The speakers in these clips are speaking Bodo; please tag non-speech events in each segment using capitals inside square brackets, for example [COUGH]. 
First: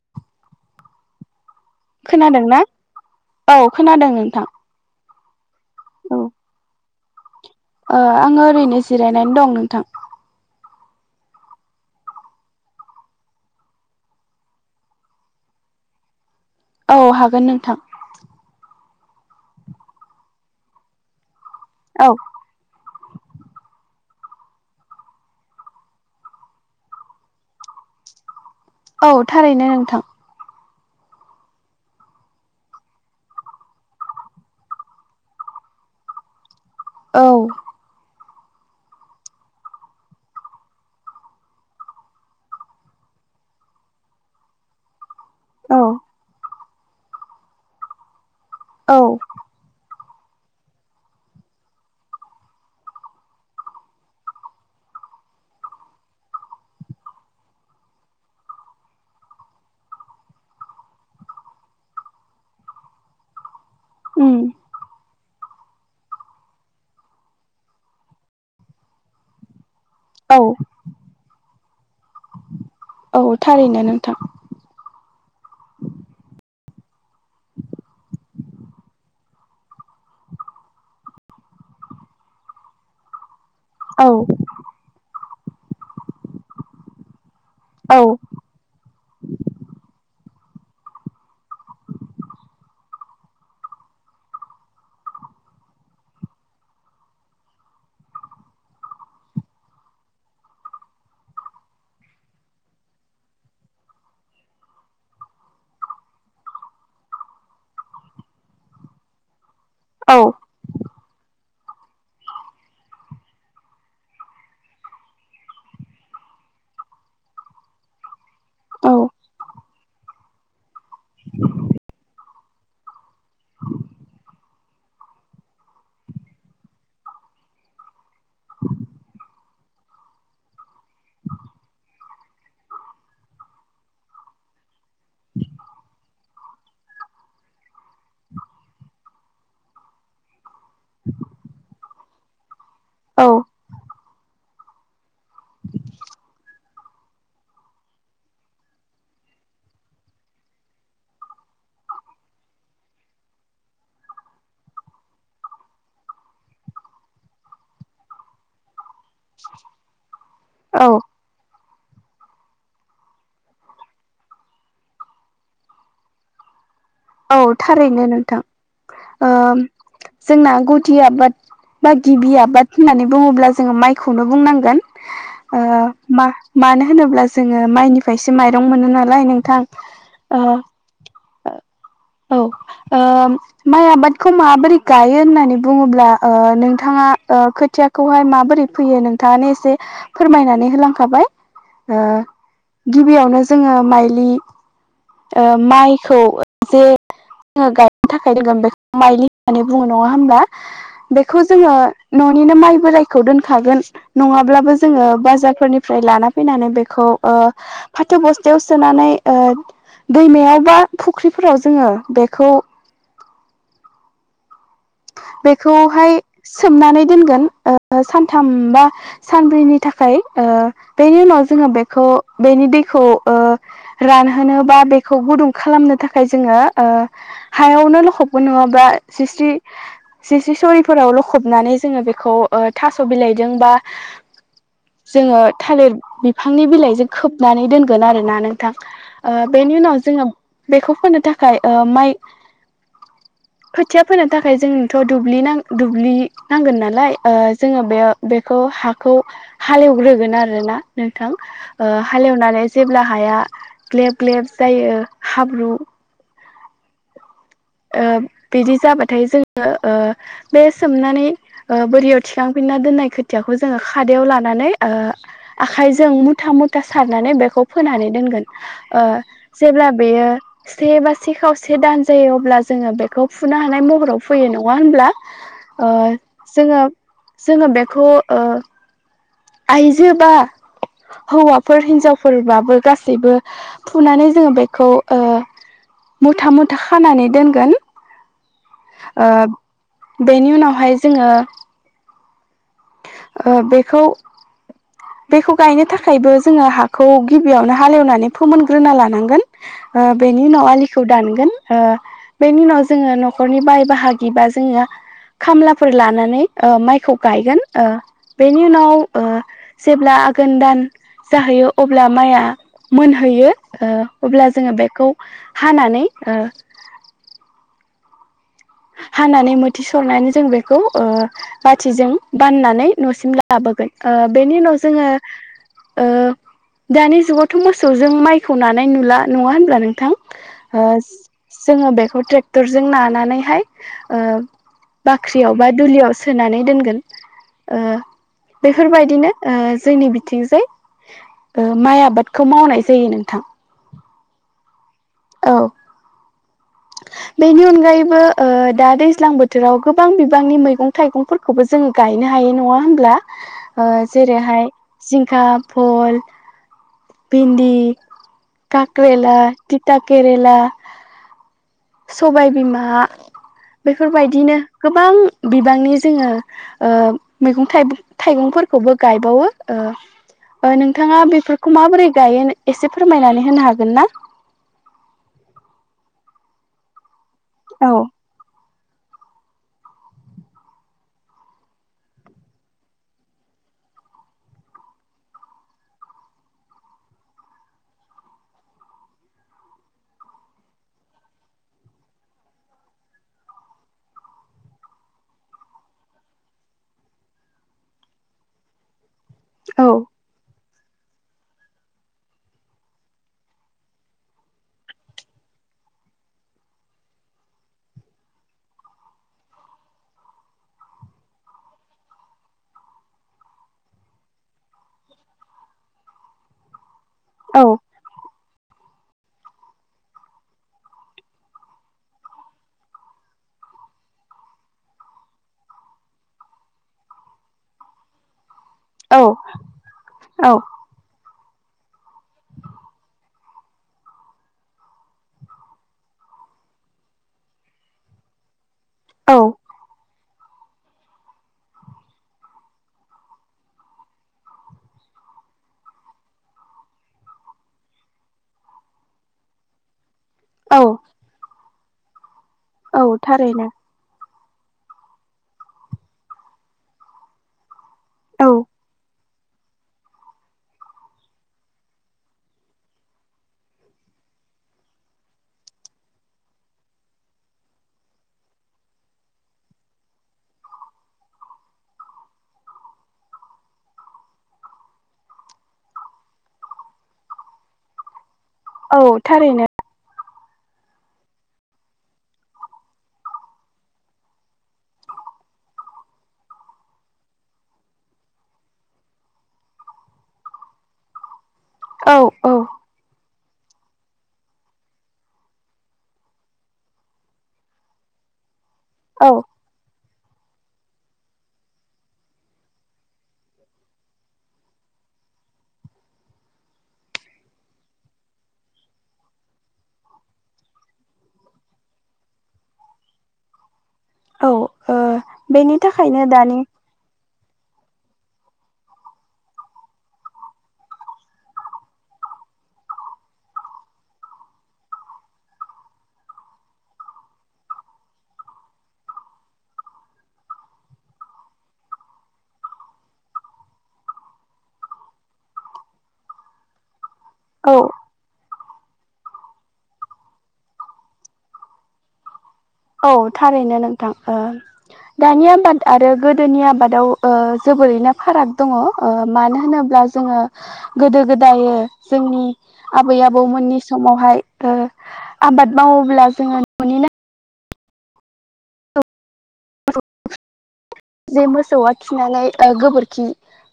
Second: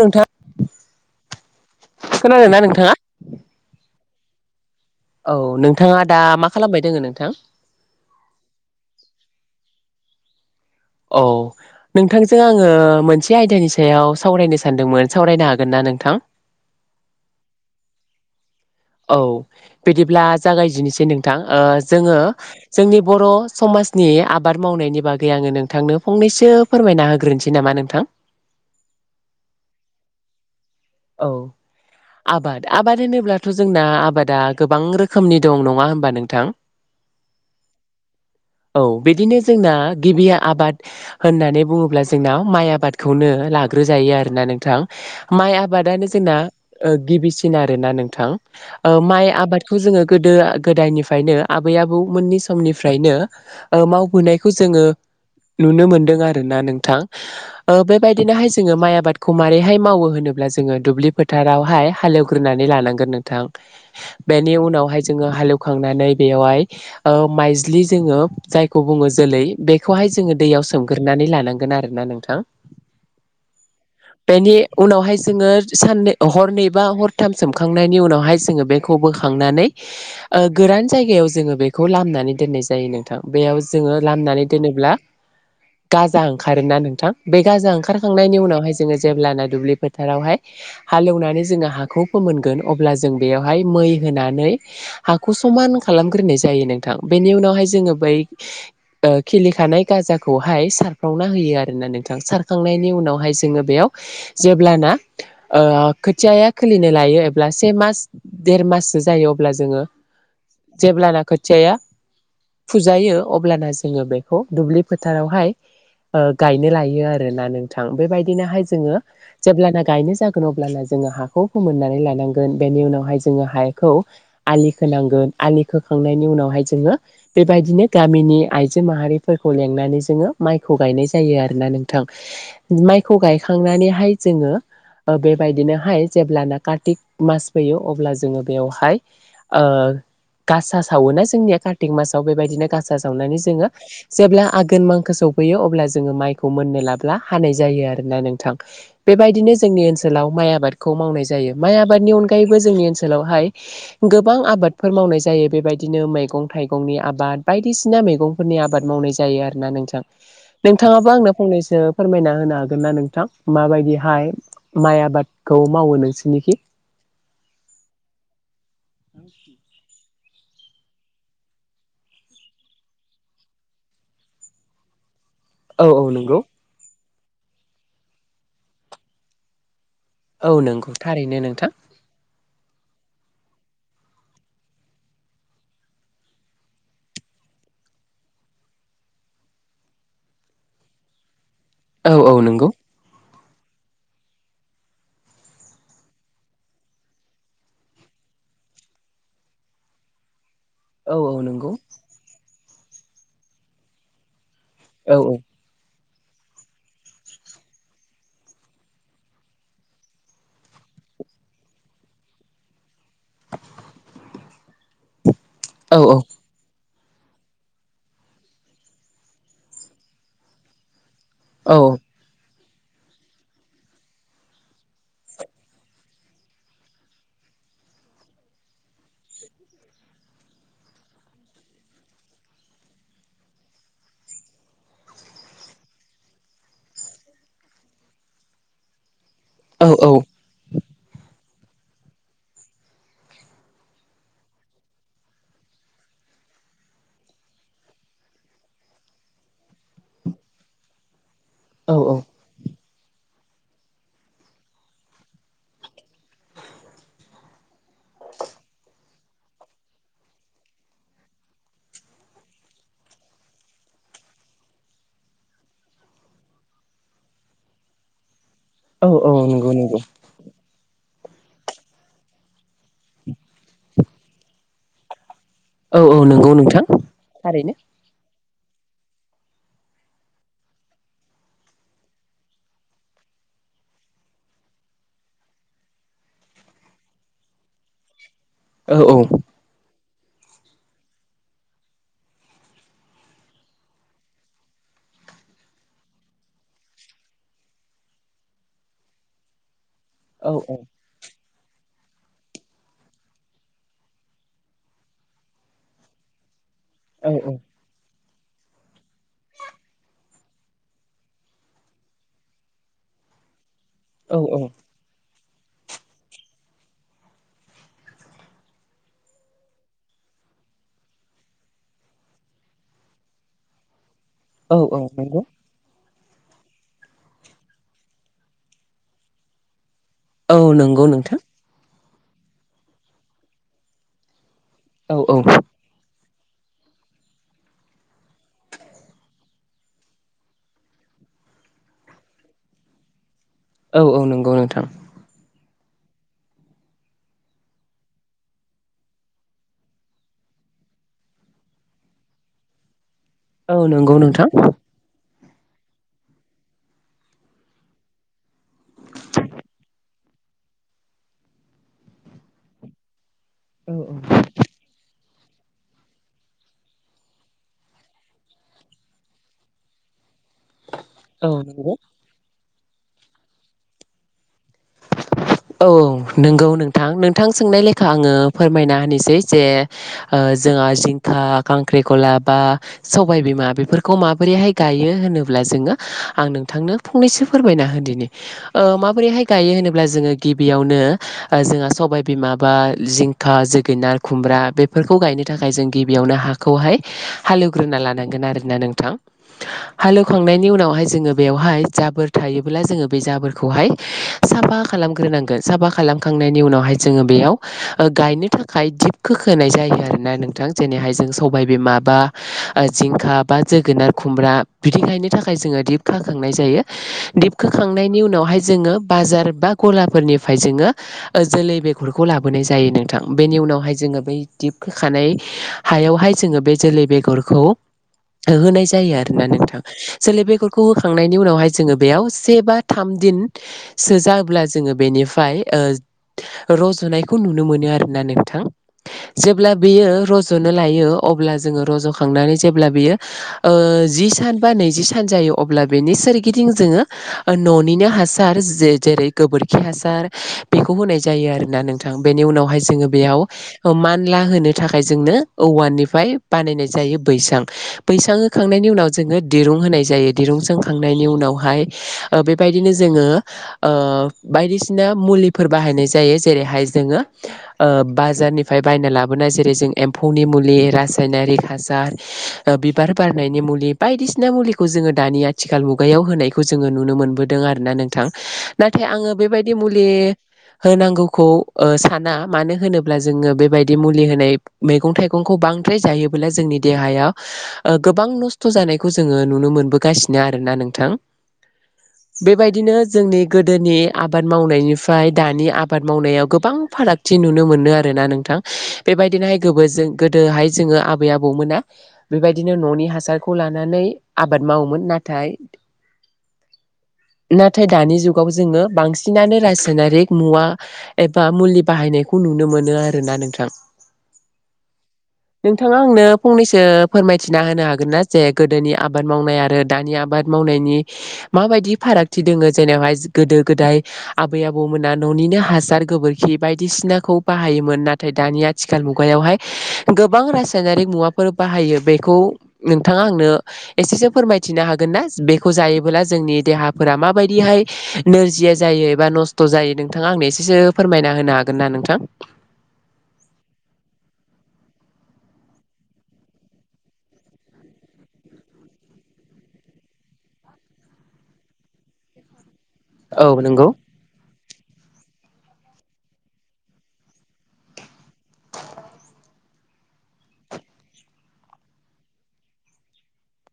नोंथां खोनादोंना औ खोनादों। [UNINTELLIGIBLE] औ नोंथाङा औ दा मा खालामबाय दोङो नोंथां। ओ आङो ओरैनो जिरायनानै दं नोंथां। औ। नोंथांजों आङो मोनसे आयदानि सायाव सावरायनो सानदोंमोन सावरायनो हागोन ना नोंथां। औ हागोन नोंथां। औ बिदिब्ला जागायजेननोसै नोंथां ओ औ जोङो जोंनि बर' समाजनि आबाद मावनायनि बागै आङो नोंथांनो फंनैसो फोरमायना होग्रोनोसै नामा नोंथां। [INAUDIBLE] औ थारैनो नोंथां औ आबाद आबाद होनोब्लाथ' जोंना आबादा गोबां रोखोमनि दं नङा होमबा नोंथां? औ। [INAUDIBLE] औ बिदिनो जोंना गिबिया आबाद होननानै बुङोब्ला जोंनाव माइ आबादखौनो ला लाग्रोजायो आरोना नोंथां, माइ औ आबादनो जोंना ओ गिबिसिन आरोना नोंथां औ माइ आबादखौ जोङो गोदो गोदायनिफ्रायनो आबै आबौमोननि समनिफ्रायनो ओ मावबोनायखौ जोङो नुनो मोनदों आरोना नोंथां ओ बेबायदिनोहाय जोङो माइ आबादखौ मारैहाय मावो होनोब्लाों जों जोङो दुब्लि फोथारावहाय हालेवग्रोनानै लानांगोन नोंथां, उम बेनि उनावहाय जों ज हालखनानै बेयावहाय ओ माइज्लि जोङो जायखौ बुङो जोलै बे बेखौहाय औ जोङो दैयाव सोमग्रोनानै लानांगोन आरो ना नोंथां। औ थारैनो नोंथां । ओ सानै हरनैबा हरथाम सोमखांनायनि उनावहाय जोङो बेखौ बोखांनानै ओ गोरान जायगायाव जोङो बेखौ लामनानै दोननाय जायो नोंथां। बेयाव जोङो औ लामनानै दोनोब्ला गाजा ओंखारोना नोंथां बे गाजा औ ओंखारखांनायनि उनावहाय जोङो जेलाना दुब्लिफोर बावहाय हालेवनानैन जों हागौ फोमोनगोन अब्ला जों बेवहाय मै होनानै हा हाखौ समान खालामग्रोनाय जायो नोंथां बेनि उनावहाय जोङो बै ओ खिलिखानाय गाजा खौहाय सारफावना होयोआरोना नोंथाङ, सारखांनानायनि उनावहाय जों बेयाव जे अब्लाना ओ खोथियाया खिलिनो लायो एब्ला सेमास देरमास सो जायो अब्ला जोङो जेब्लाना खोथियाया फुजायो अब्लाना जोङो बेखौ दुब्लि फोथारावहाय ओ गायनो लायो आरोना नोंथां, बेबायदिनोहाय जोङो औ जेब्लाना गायनाय जागोन अब्लाना जों जोङो हाखौ फोमोननानै लानांगोन बेनि उनावहाय जोङो हाखौ आलि खोनांगोन आलि खोखांनायनि उनावहाय जोङो बेबायदिनो गामिनि आइजो माहारि फोर खौ लेंनानै जोङो माइखौ गायनाय जायो आरोना नोंथां, माइखौ गायखांनानैहाय जोङो ओ बेबायदिनोहाय जेब्लाना कार्तिक मास फैयो अब्ला जोङो बेयावहाय ओ गासा सावोना जोंनिया कार्तिक मास आव बेबायदिनो गासा औ जावनानै जोङो जेब्ला आघोन मांखो सफैयो अब्ला जोङो माइखौ मोननो लाब्ला हानाय जायो आरोना नोंथां। बेबायदिनो जोंनि ओनसोलाव माइ आबादखौ मावनाय जायो, माइ आबादनि अनगायैबो जोंनि ओनसोलावहाय गोबां आबादफोर मावनाय जायो बेबायदिनो मैगं थाइगंनि आबाद बायदिसिना मैगंफोरनि आबाद मावनाय जायो जायो आरोना नोंथां, औ नोंथांङाबो आंनो फंनैसो फोरमायना होनो हागोन ना नोंथां? मा बायदि [UNINTELLIGIBLE] माइ आबादखौ मावो नोंसोरनिखि? औ थारैनो नोंथां ओ जोंना ओ गुदि आबाद बा गिबि आबाद होननानै बुङोब्ला जोङो माइखौनो बुंनांगोन। ओ औ औ मा मा नंगौ मानो होनोब्ला जोङो माइनिफ्रायसो माइरं मोनो नालाय नोंथां? ओ औ नंगौ। थारैनो नोंथां औ ओ माइ आबादखौ माबोरै गायो होननानै बुङोब्ला ओ नोंथाङा ओ खोथियाखौहाय माबोरै फैयो नोंथाङानो एसे फोरमायनानै होलांखाबाय ओ औ औ नंगौ गिबियावनो जोङो माइलि ओ माइखौ जे जोङो गायनो थाखाय दङ बेखौ माइलि होननानै बुङो नङा होनब्ला? औ औ बेखौ नंगौ जोङो न'निनो माइ बोरायखौ दोनखागोन नङा ब्लाबो जों औ औ बाजारफोरनि फ्राय लाना फैनानै बेखौ ओ फाथो बस्थायाव सोनानै ओ दैमायाव बा फुख्रिफोराव जोङो बेखौ बेखौ औ हाय सोमनानै दोनगोन ओ सानथाम बा सानब्रैनि थाखाय ओ बेनि उनाव जोङो औ बेखौ बेनि दैखौ ओ रानहोनो बा बेखौ गुदुं खालामनो थाखाय जोङो ओ हायावनो लखबबो नङा बा बा स्रिसि [INAUDIBLE] जि सि सरिफोराव लखबनानै जोङो बेखौ ओ थास' बिलाइदों बा जोङो थालिर बिफांनि बिलाइजों खोबनानै दोनगोन आरोना नोंथां। ओ बेनि उनाव जोङो बेखौ फोननो थाखा खाय ओ माइ खोथिया फोनो थाखाय जोंनोथ' दुब्लि नां दुब्लि नांगोन नालाय ओ जोङो बे बेखौ हाखौ हालेवग्रोगोन आरोना नोंथां ओ औ हालेवनानै जेब्ला हाया ग्लेब ग्लेब जायो हाब्रु ओ बिदि जाबा थाय जोङो ओ बे सोमनानै ओ बोरियाव थिखांफिनना दोननाय खोथियाखौ जोङो खाद दायाव लानानै आखाइजों मुथा मुथा सारनानै बेखौ फोनानै दोनगोन। ओ औ औ नंगौ जेब्ला नंगौ बेयो से बा से खावसे दान जायो अब्ला जोङो बेखौ फुनो हानाय महराव फैयो नङा होनब्ला? ओ औ औ नंगौ जोङो नोंथां जोङो थारैनो बेखौ ओ आइजो बा हौवाफोर हिनजावफोरबाबो गासैबो फुनानै जोङो बेखौ ओ मुथा मुथा खानानै दोनगोन। औ औ ओ बेनि उनावहाय जोङो ओ बेखौ बेखौ गायनो थाखायबो जोङो हाखौ गिबियावनो हालेवनानै फोमोनग्रोना लानांगोन। ओ बेनि औ उनाव आलिखौ दानगोन। ओ बेनि उनाव जोङो न'खरनि बाय बाहागिबा जोङो खामलाफोर लानानै ओ माइखौ गायगोन ओ बेनि उनाव ओ जेब्ला आघोन दान जाहैयो अब्ला माइया मोनहैयो। ओ औ अब्ला जोङो बेखौ हानानै ओ हानानै मोथि सरनानै जों बेखौ ओ बाथिजों बाननानै न'सिम लाबोगोन। ओ बेनि औ उनाव औ जोङो नंगौ ओ दानि जुगावथ' मोसौजों माइखौ नानाय नुला नङा होनब्ला नोंथां? ओ औ नंगौ नोंथां जोङो बेखौ ट्रेक्टरजों नानानैहाय ओ औ औ बाख्रियाव बा दुलियाव सोनानै दोनगोन ओ बेफोरबायदिनो ओ जोंनि बिथिंजाय ओ माइ आबादखौ मावनाय जायो नोंथां। औ औ नंगौ नोंथां। औ [INAUDIBLE] बेनि अनगायैबो ओ दा दैज्लां बोथोराव गोबां बिबांनि मैगं थाइगंफोरखौबो जोङो गायनो हायो नङा होनब्ला औ ओ नंगौ नोंथां जेरै'हाय जिंखा, फल भिन्दि, कक्रेला टिथा केरला सबायबिमा औ बेफोरबायदिनो गोबां बिबांनि जोङो ओ मैगं थाइबं थाइगंफोरखौबो गायबावो ओ नोंथाङा औ औ बेफोरखौ नंगौ माबोरै गायो? एसे फोरमायनानै होनो हागोन ना औ नंगौ नोंथां नोंथां सोंनाय औ लेखा आङो फोरमायना होनिसै जे जोंहा जिंखा खांख्रिखला बा सबाय बि बेफोरखौ माबोरैहाय गायो होनोब्ला जोङो आं नोंथांनो फंनैसो फोरमायना होदिनि माबोरैहाय गायो होनोब्ला जोङो गिबियावनो जोंहा सबायबिमाबा जिंखा जोगोनार खुमब्रा बेफोरखौ गायनो थाखाय जों गिबियावनो हाखौहाय हालेवग्रोना लानांगोन आरोना नोंथां औ हालेवखांनायनि उनावहाय जोङो बेयावहाय जाबोर थायोब्ला जोङो बे जाबोरखौहाय साफा खालामखाना साफा खालामखांनायनि उनावहाय जोङो बेयाव गायनो थाखाय थिप खोखोनाय जायो आरो नोंथां जेरैहाय जों सबायबिमा बा जिंखा बा जोगोनार खुमब्रा बिदि गायनो दिप खोखांनाय जायो दिप औ खोखांनायनि उनावहाय जोंङो बाजार बा गलाफोरनिफ्राय जोङो जोलै बेगरखौ लाबोनाय जायो नोंथां बेनि उनावहाय जोंङो बै दिप होखानाय हायावहाय जोङो बे जोलै बेगरखौ होनाय जायो औ आरोना नोंथां जोलै औ बेगरखौ होखांनायनि नि उनावहाय जोङो बेयाव से बा थाम दिन सो जाबोब्ला जोङो बेनिफ्राय रज'नायखौ नुनो मोनो आरोना नोंथां औ जेब्ला बेयो रज'यो रज'नो लायो अब्ला जोङो रज' खांनानै जेब्ला बियो जि सान बा नैजि सान जायो अब्ला बेनि सोरगिदिं जोङो न'निनो हासार जेरै गोबोरखि हासार औ बेखौ होनाय जायो आरोना नोंथां बेनि उनावहाय औ जोङो बेयाव थारैनो ला होनो थाखाय जोंनो औवाननिफ्राय बानायनाय जायो बैसां बैसां औ होखांनायनि उनाव जोंङो दिरुं होनाय जायो दिरुं सोंखांनायनि उनावहाय बेबायदिनो जोङो बायदिसिना मुलिफोर बाहायनाय जायो जेरैहाय जोङो बाजारनिफ्राय बायना लाबोनाय जरै एम्फौनि मुलि रासायनारि हासार बिबार बारनायनि मुलि बायदिसिना बायदिसिना मुलिखौ जोङो दानि आथिखाल मुगायाव होनायखौ जोङो नुनो मोनबोदों आर ना नोंथां औ नाथाय आङो थारैनो बेबायदि मुलि होनांगौ खौ साना मानो होनोब्ला जोङो बेबायदि मुलि होनाय मैगं थाइगंखौ बांद्राय जायोब्ला जोंनि देहायाव गोबां नस्थ' जानायखौ जोङो नुनो मोनबोगासिनो आरोना नोंथां औ औ बेबायदिनो जोंनि गोदोनि आबाद मावनायनिफ्राय दानि आबाद मावनायाव गोबां फारागथि नुनो मोनो आरोना नोंथां औ बेबायदिनोहाय गोबो जों गोदोहाय जोङो आबै आबौमोना बेबायदिनो न'नि हासारखौ लानानै आबाद मावोमोन नाथाय थाय नाथाय दानि जुग जुगाव जोङो बांसिनानो रासायनारिक मुवा एबा मुलि बाहायनायखौ नुनो मोनो आरोना नोंथां ओ [INAUDIBLE] बेनि नोंथाङा थाखायनो आंनो दानि फंनैसो फोरमायथिना होनो हागोन ना जे गोदोनि आबाद मावनाय आरो दानि आबाद मावनायनि माबायदि फारागथि दङो जेनावहाय गोदो गोदाय आबै आबौमोना न'निनो हासार गोबोरखि बायदिसिनाखौ बाहायोमोन नाथाय दानि आथिखाल मुगायावहाय गोबां रासायनारिक मुवाफोर बाहायो बेखौ नोंथाङा आनो एसेसो फोरमायथिनो हागोन ना बेखौ जायोबोला जोंनि देहाफोरा औ माबायदिहाय नोरजिया जायो एबा नस्थ' जायो नोंथाङा आंनो एसेसो फोरमायना होनो हागोन ना नोंथां औ थारैनो नोंथां दानि आबाद आरो गोदोनि आबादाव ओ जोबोरैनो फाराग दङ' ओ मानो होनोब्ला दा जोङो गोदो गोदायो जोंनि आबै औ आबौमोननि नंगौ समावहाय ओ आबाद मावोब्ला जोङो न'निनो जे मोसौआ खिनानै ओ गोबोरखि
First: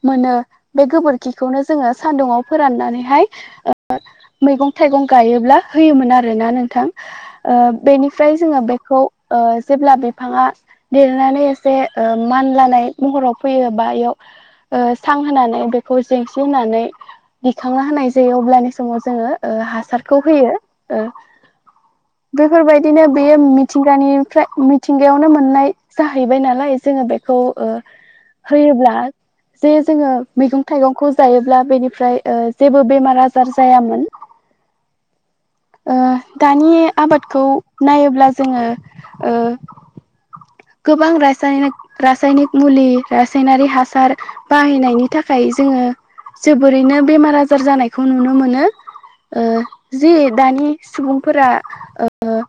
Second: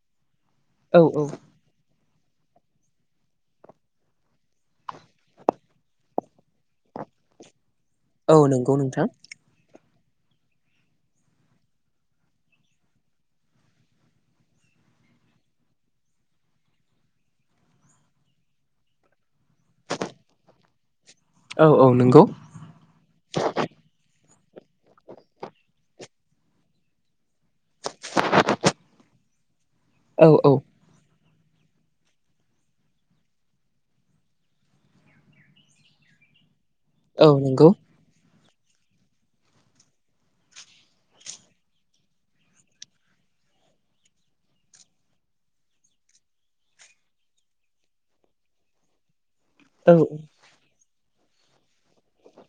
मोनो बे औ औ गोबोरखिखौनो जोंङो सान्दुुङाव फोराननानैहाय [UNINTELLIGIBLE] मैगं थाइगं गायोब्ला होयोमोन आरो ना नोंथां ओ औ बेनिफ्राय जोङो नंगौ नोंथां। बेखौ ओ जेब्ला बिफाङा देरनानै एसे ओ मानलानाय महराव फैयो बा एयाव ओ सां होनानै बेखौ जेंसि होनानै दिखांना होनाय जायो अब्लानि समाव जोङो ओ हासारखौ होयो। ओ औ औ। नंगौ बेफोरबायदिनो बेयो मिथिंगानिफ्राय मिथिंगायावनो मोननाय जाहैबाय नालाय जोङो बेखौ ओ होयोब्ला जे जोङो औ औ मैगं थाइगंखौ जायोब्ला बेनिफ्राय ओ जेबो बेमार आजार जायामोन। ओ दानि औ आबादखौ नंगौ नायोब्ला जोङो ओ गोबां रासायनिक, रासायनिक मुलि रासायनारि हासार बाहायनायनि थाखाय जोङो जोबोरैनो बेमार आजार जानायखौ नुनो मोनो। ओ औ जि दानि सुबुंफोरा ओ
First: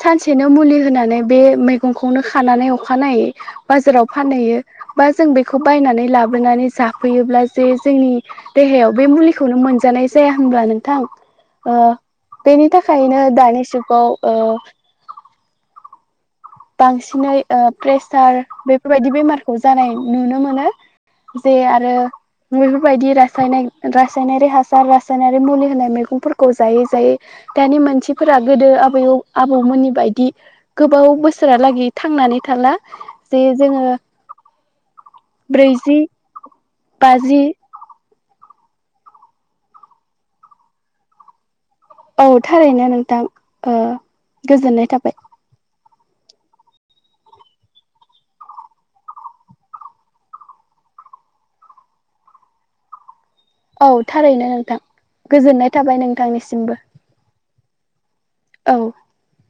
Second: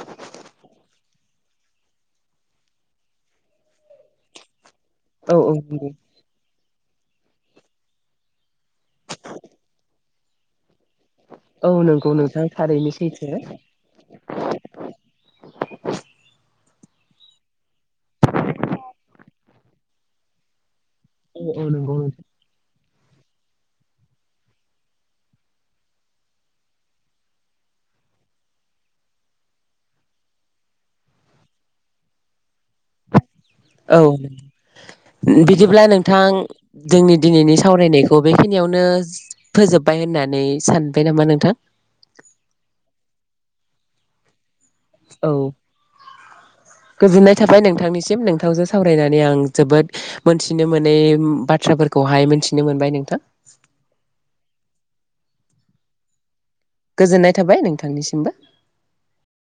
सानसेनो मुलि होनानै बे मैगंखौनो खानानै अखानायै बाजाराव फानहैयो। बा जों औ औ बेखौ नंगौ बायनानै लाबोनानै जाफैयोब्ला जे जोंनि देहायाव बे मुलिखौनो मोनजानाय जाया होमब्ला नों थां। औ ओ नंगौ नोंथां बेनि थारैनो थाखायनो सैथो औ दानि जुगाव अ बांसिनै ओ प्रेसार बेफोरबायदि बेमारखौ जानाय नुनो मोनो। जे औ आरो नंगौ नोंथां मुलि बादि रासायनिक, रासायनारि हासार रासायनारि मुलि होनाय मैगंफोरखौ जायै जायै दानि मानसिफोरा गोदो आबै आबौमोननि बायदि गोबाव बो सोरहालागि थांनानै थाला। जे जोङो औ बिदिब्ला ब्रैजि नोंथां जोंनि बाजि दिनैनि सावरायनाय खौ बे खिनियावनो फोजोबबाय होननानै सानबाय नामा नोंथां। औ थारैनो नोंथां। ओ गोजोननाय थाबाय। [UNINTELLIGIBLE] गोजोननाय थाबाय नोंथांनिसिम। नोंथांजों सावरायनानै आं जोबोद मोनथिनो मोनै बा थ्राफोरखौहाय मिनथिनो मोनबाय नोंथां। औ थारैनो नोंथां गोजोननाय थाबाय नोंथांनि गोजोननाय थाबाय नोंथांनिसिमबो। औ।